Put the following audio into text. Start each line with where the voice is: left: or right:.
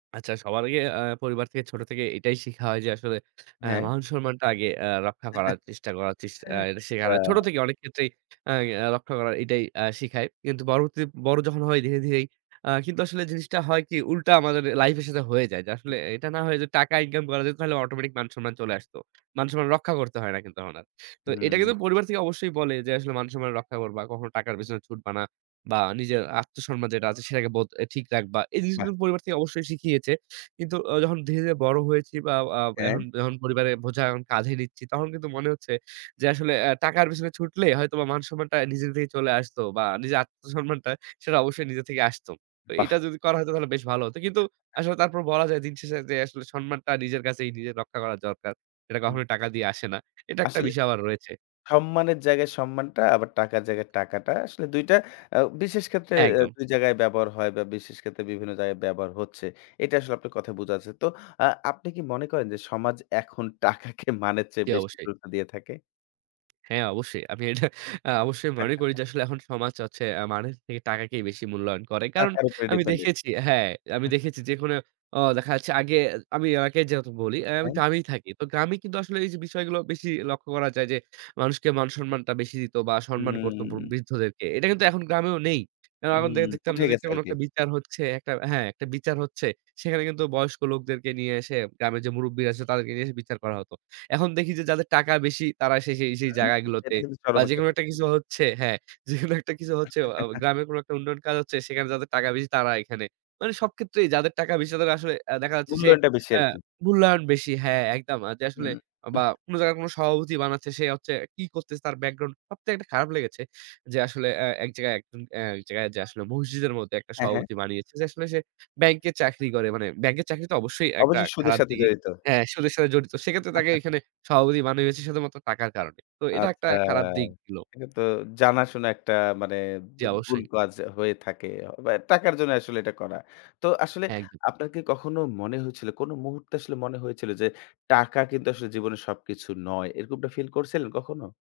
right: আচ্ছা, সবার আগে আ পরিবার থেকে ছোট থেকে এটাই শিখা হয় যে, আসলে আ
left: হ্যাঁ।
right: মান সম্মানটা আগে আ রক্ষা করার চেষ্টা করা চেস আ এটা শেখা।
left: চা
right: ছোট থেকে অনেক ক্ষেত্রেই আ আ রক্ষা করা এটাই আ শিখায়। কিন্তু পরবর্তী বড় যখন হই ধীরে, ধীরেই আ কিন্তু আসলে জিনিসটা হয় কি, উল্টা আমাদের লাইফের সাথে হয়ে যায়। যে আসলে এটা না, হয়ে যে টাকা ইনকাম করা যেত, তাহলে অটোমেটিক মান-সম্মান চলে আসতো। মান সম্মান রক্ষা করতে হয় না কিন্তু তখন আর। তো এইটা
left: হুম।
right: কিন্তু পরিবার থেকে অবশ্যই বলে যে, আসলে মান-সম্মান রক্ষা করবা। কখনো টাকার পেছনে ছুটবে না। বা নিজের আত্মসম্মান যেটা আছে, সেটাকে বোধ অ্যা ঠিক রাখবা। এই জিনিসগুলো
left: বাহ!
right: পরিবার থেকে অবশ্যই শিখিয়েছে। কিন্তু আ যখন ধীরে, ধীরে বড় হয়েছি, বা আ এখন
left: হ্যাঁ।
right: যখন পরিবারের বোঝা এখন কাঁধে নিচ্ছি, তখন কিন্তু মনে হচ্ছে যে, আসলে অ্যা টাকার পেছনে ছুটলে হয়তো বা মান-সম্মানটা নিজের থেকে চলে আসতো, বা নিজের আত্মসম্মানটা, সেটা অবশ্যই নিজে থেকেই আসতো। তো এটা
left: বাহ!
right: যদি করা যেত, হয়তো তাহলে বেশ ভালো হতো। কিন্তু আসলে তারপর বলা যায়, দিন শেষে যে আসলে সম্মানটা নিজের কাছেই নিজের রক্ষা করা দরকার। এটা
left: হুম।
right: কখনোই টাকা দিয়ে আসে না। এটা একটা
left: আসলে
right: বিষয় আবার রয়েছে।
left: সম্মানের জায়গায় সম্মানটা, আবার টাকার জায়গায় টাকাটা আসলে ২ টা আ বিশেষ ক্ষেত্রে অ্যা
right: একদম।
left: ২ জায়গায় ব্যবহার হয় বা বিশেষ ক্ষেত্রে বিভিন্ন জায়গায় ব্যবহার হচ্ছে। এটা আসলে আপনার কথায় থেকেই বোঝা যাচ্ছে। তো আ আপনি কি মনে করেন যে, সমাজ এখন টাকাকে মানের চেয়ে
right: জি,
left: বেশি
right: অবশ্যই।
left: গুরুত্ব দিয়ে থাকে?
right: হ্যাঁ, অবশ্যই। আমি এটা আ অবশ্যই মনে করি যে, আসলে এখন সমাজ হচ্ছে অ্যা মানুষ থেকে টাকাকেই বেশি মূল্যায়ন করে। কারণ
left: টাকার উপরে
right: আমি
left: dependent
right: দেখেছি হ্যাঁ, আমি
left: হ্যাঁ।
right: দেখেছি, যে কোন ও দেখা যাচ্ছে, আগে আমি আগে যেহেতু বলি, অ্যা আমি
left: হ্যাঁ।
right: গ্রামেই থাকি। তো গ্রামে কিন্তু আসলে এই যে বিষয়গুলো বেশি লক্ষ্য করা যায়, যে মানুষকে মান-সম্মানটা বেশি দিত, বা সম্মান করত ব
left: হুম।
right: বৃদ্ধদেরকে। এটা কিন্তু এখন গ্রামেও নেই। আ
left: উ হুম,
right: [unintelligible] দেখতাম
left: উঠে
right: যদি একটা
left: গেছে
right: কোন
left: আরকি।
right: একটা বিচার হচ্ছে একটা হ্যাঁ, একটা বিচার হচ্ছে, সেখানে কিন্তু বয়স্ক লোকদেরকে নিয়ে এসে, গ্রামের যে মুরুব্বিরা আছে, তাদেরকে নিয়ে এসে বিচার করা হতো। এখন দেখি যে, যাদের টাকা বেশি, তারা এসে সেই, সেই
left: উম
right: জায়গাগুলোতে,
left: এটা কিন্তু
right: বা
left: চরম একটা
right: যেকোনো একটা
left: সত্যি।
right: কিছু হচ্ছে হ্যাঁ, যেকোনো একটা কিছু হচ্ছে, অ অ গ্রামের কোনো একটা উন্নয়ন কাজ হচ্ছে, সেখানে যাদের টাকা বেশি, তারা এখানে। মানে সব ক্ষেত্রেই যাদের টাকা বেশি, তাদের আসলে আ দেখা যাচ্ছে সে
left: মূল্যায়নটা বেশি
right: আ
left: আরকি।
right: মূল্যায়ন বেশি। হ্যাঁ, একদম। আ যে
left: উম
right: আসলে
left: উহ
right: বা কোন জায়গায় কোন সভাপতি বানাচ্ছে, সে হচ্ছে কী করতেছে, তার ব্যাকগ্রাউন্ড, সবথেকে একটা খারাপ লেগেছে, যে আসলে আ এক জায়গায় একজন অ্যা এক জায়গায় আসলে মসজিদের মধ্যে একটা
left: হ্যাঁ, হ্যাঁ।
right: সভাপতি বানিয়েছে, যে আসলে সে ব্যাংকে চাকরি করে। মানে, ব্যাংকের চাকরি তো অবশ্যই একটা
left: অবশ্যই সুদের
right: খারাপ
left: সাথে
right: দি
left: জড়িত।
right: হ্যাঁ, সুদের সাথে জড়িত। সেক্ষেত্রে তাকে এখানে সভাপতি বানিয়েছে শুধুমাত্র টাকার কারণে। তো, এটা একটা
left: আচ্ছা,
right: খারাপ দিক ছিলো।
left: এটা তো জানাশোনা একটা মানে
right: জি,
left: বু ভুল
right: অবশ্যই।
left: কাজ হয়ে থাকে, বা টাকার জন্যে আসলে এটা করা। তো আসলে
right: একদম।
left: আপনার কি কখনো মনে হয়েছিল, কোন মুহূর্তে আসলে মনে হয়েছিল যে, টাকা কিন্তু আসলে জীবনে সবকিছু নয়? এরকম একটা ফিল করছিলেন কখনো?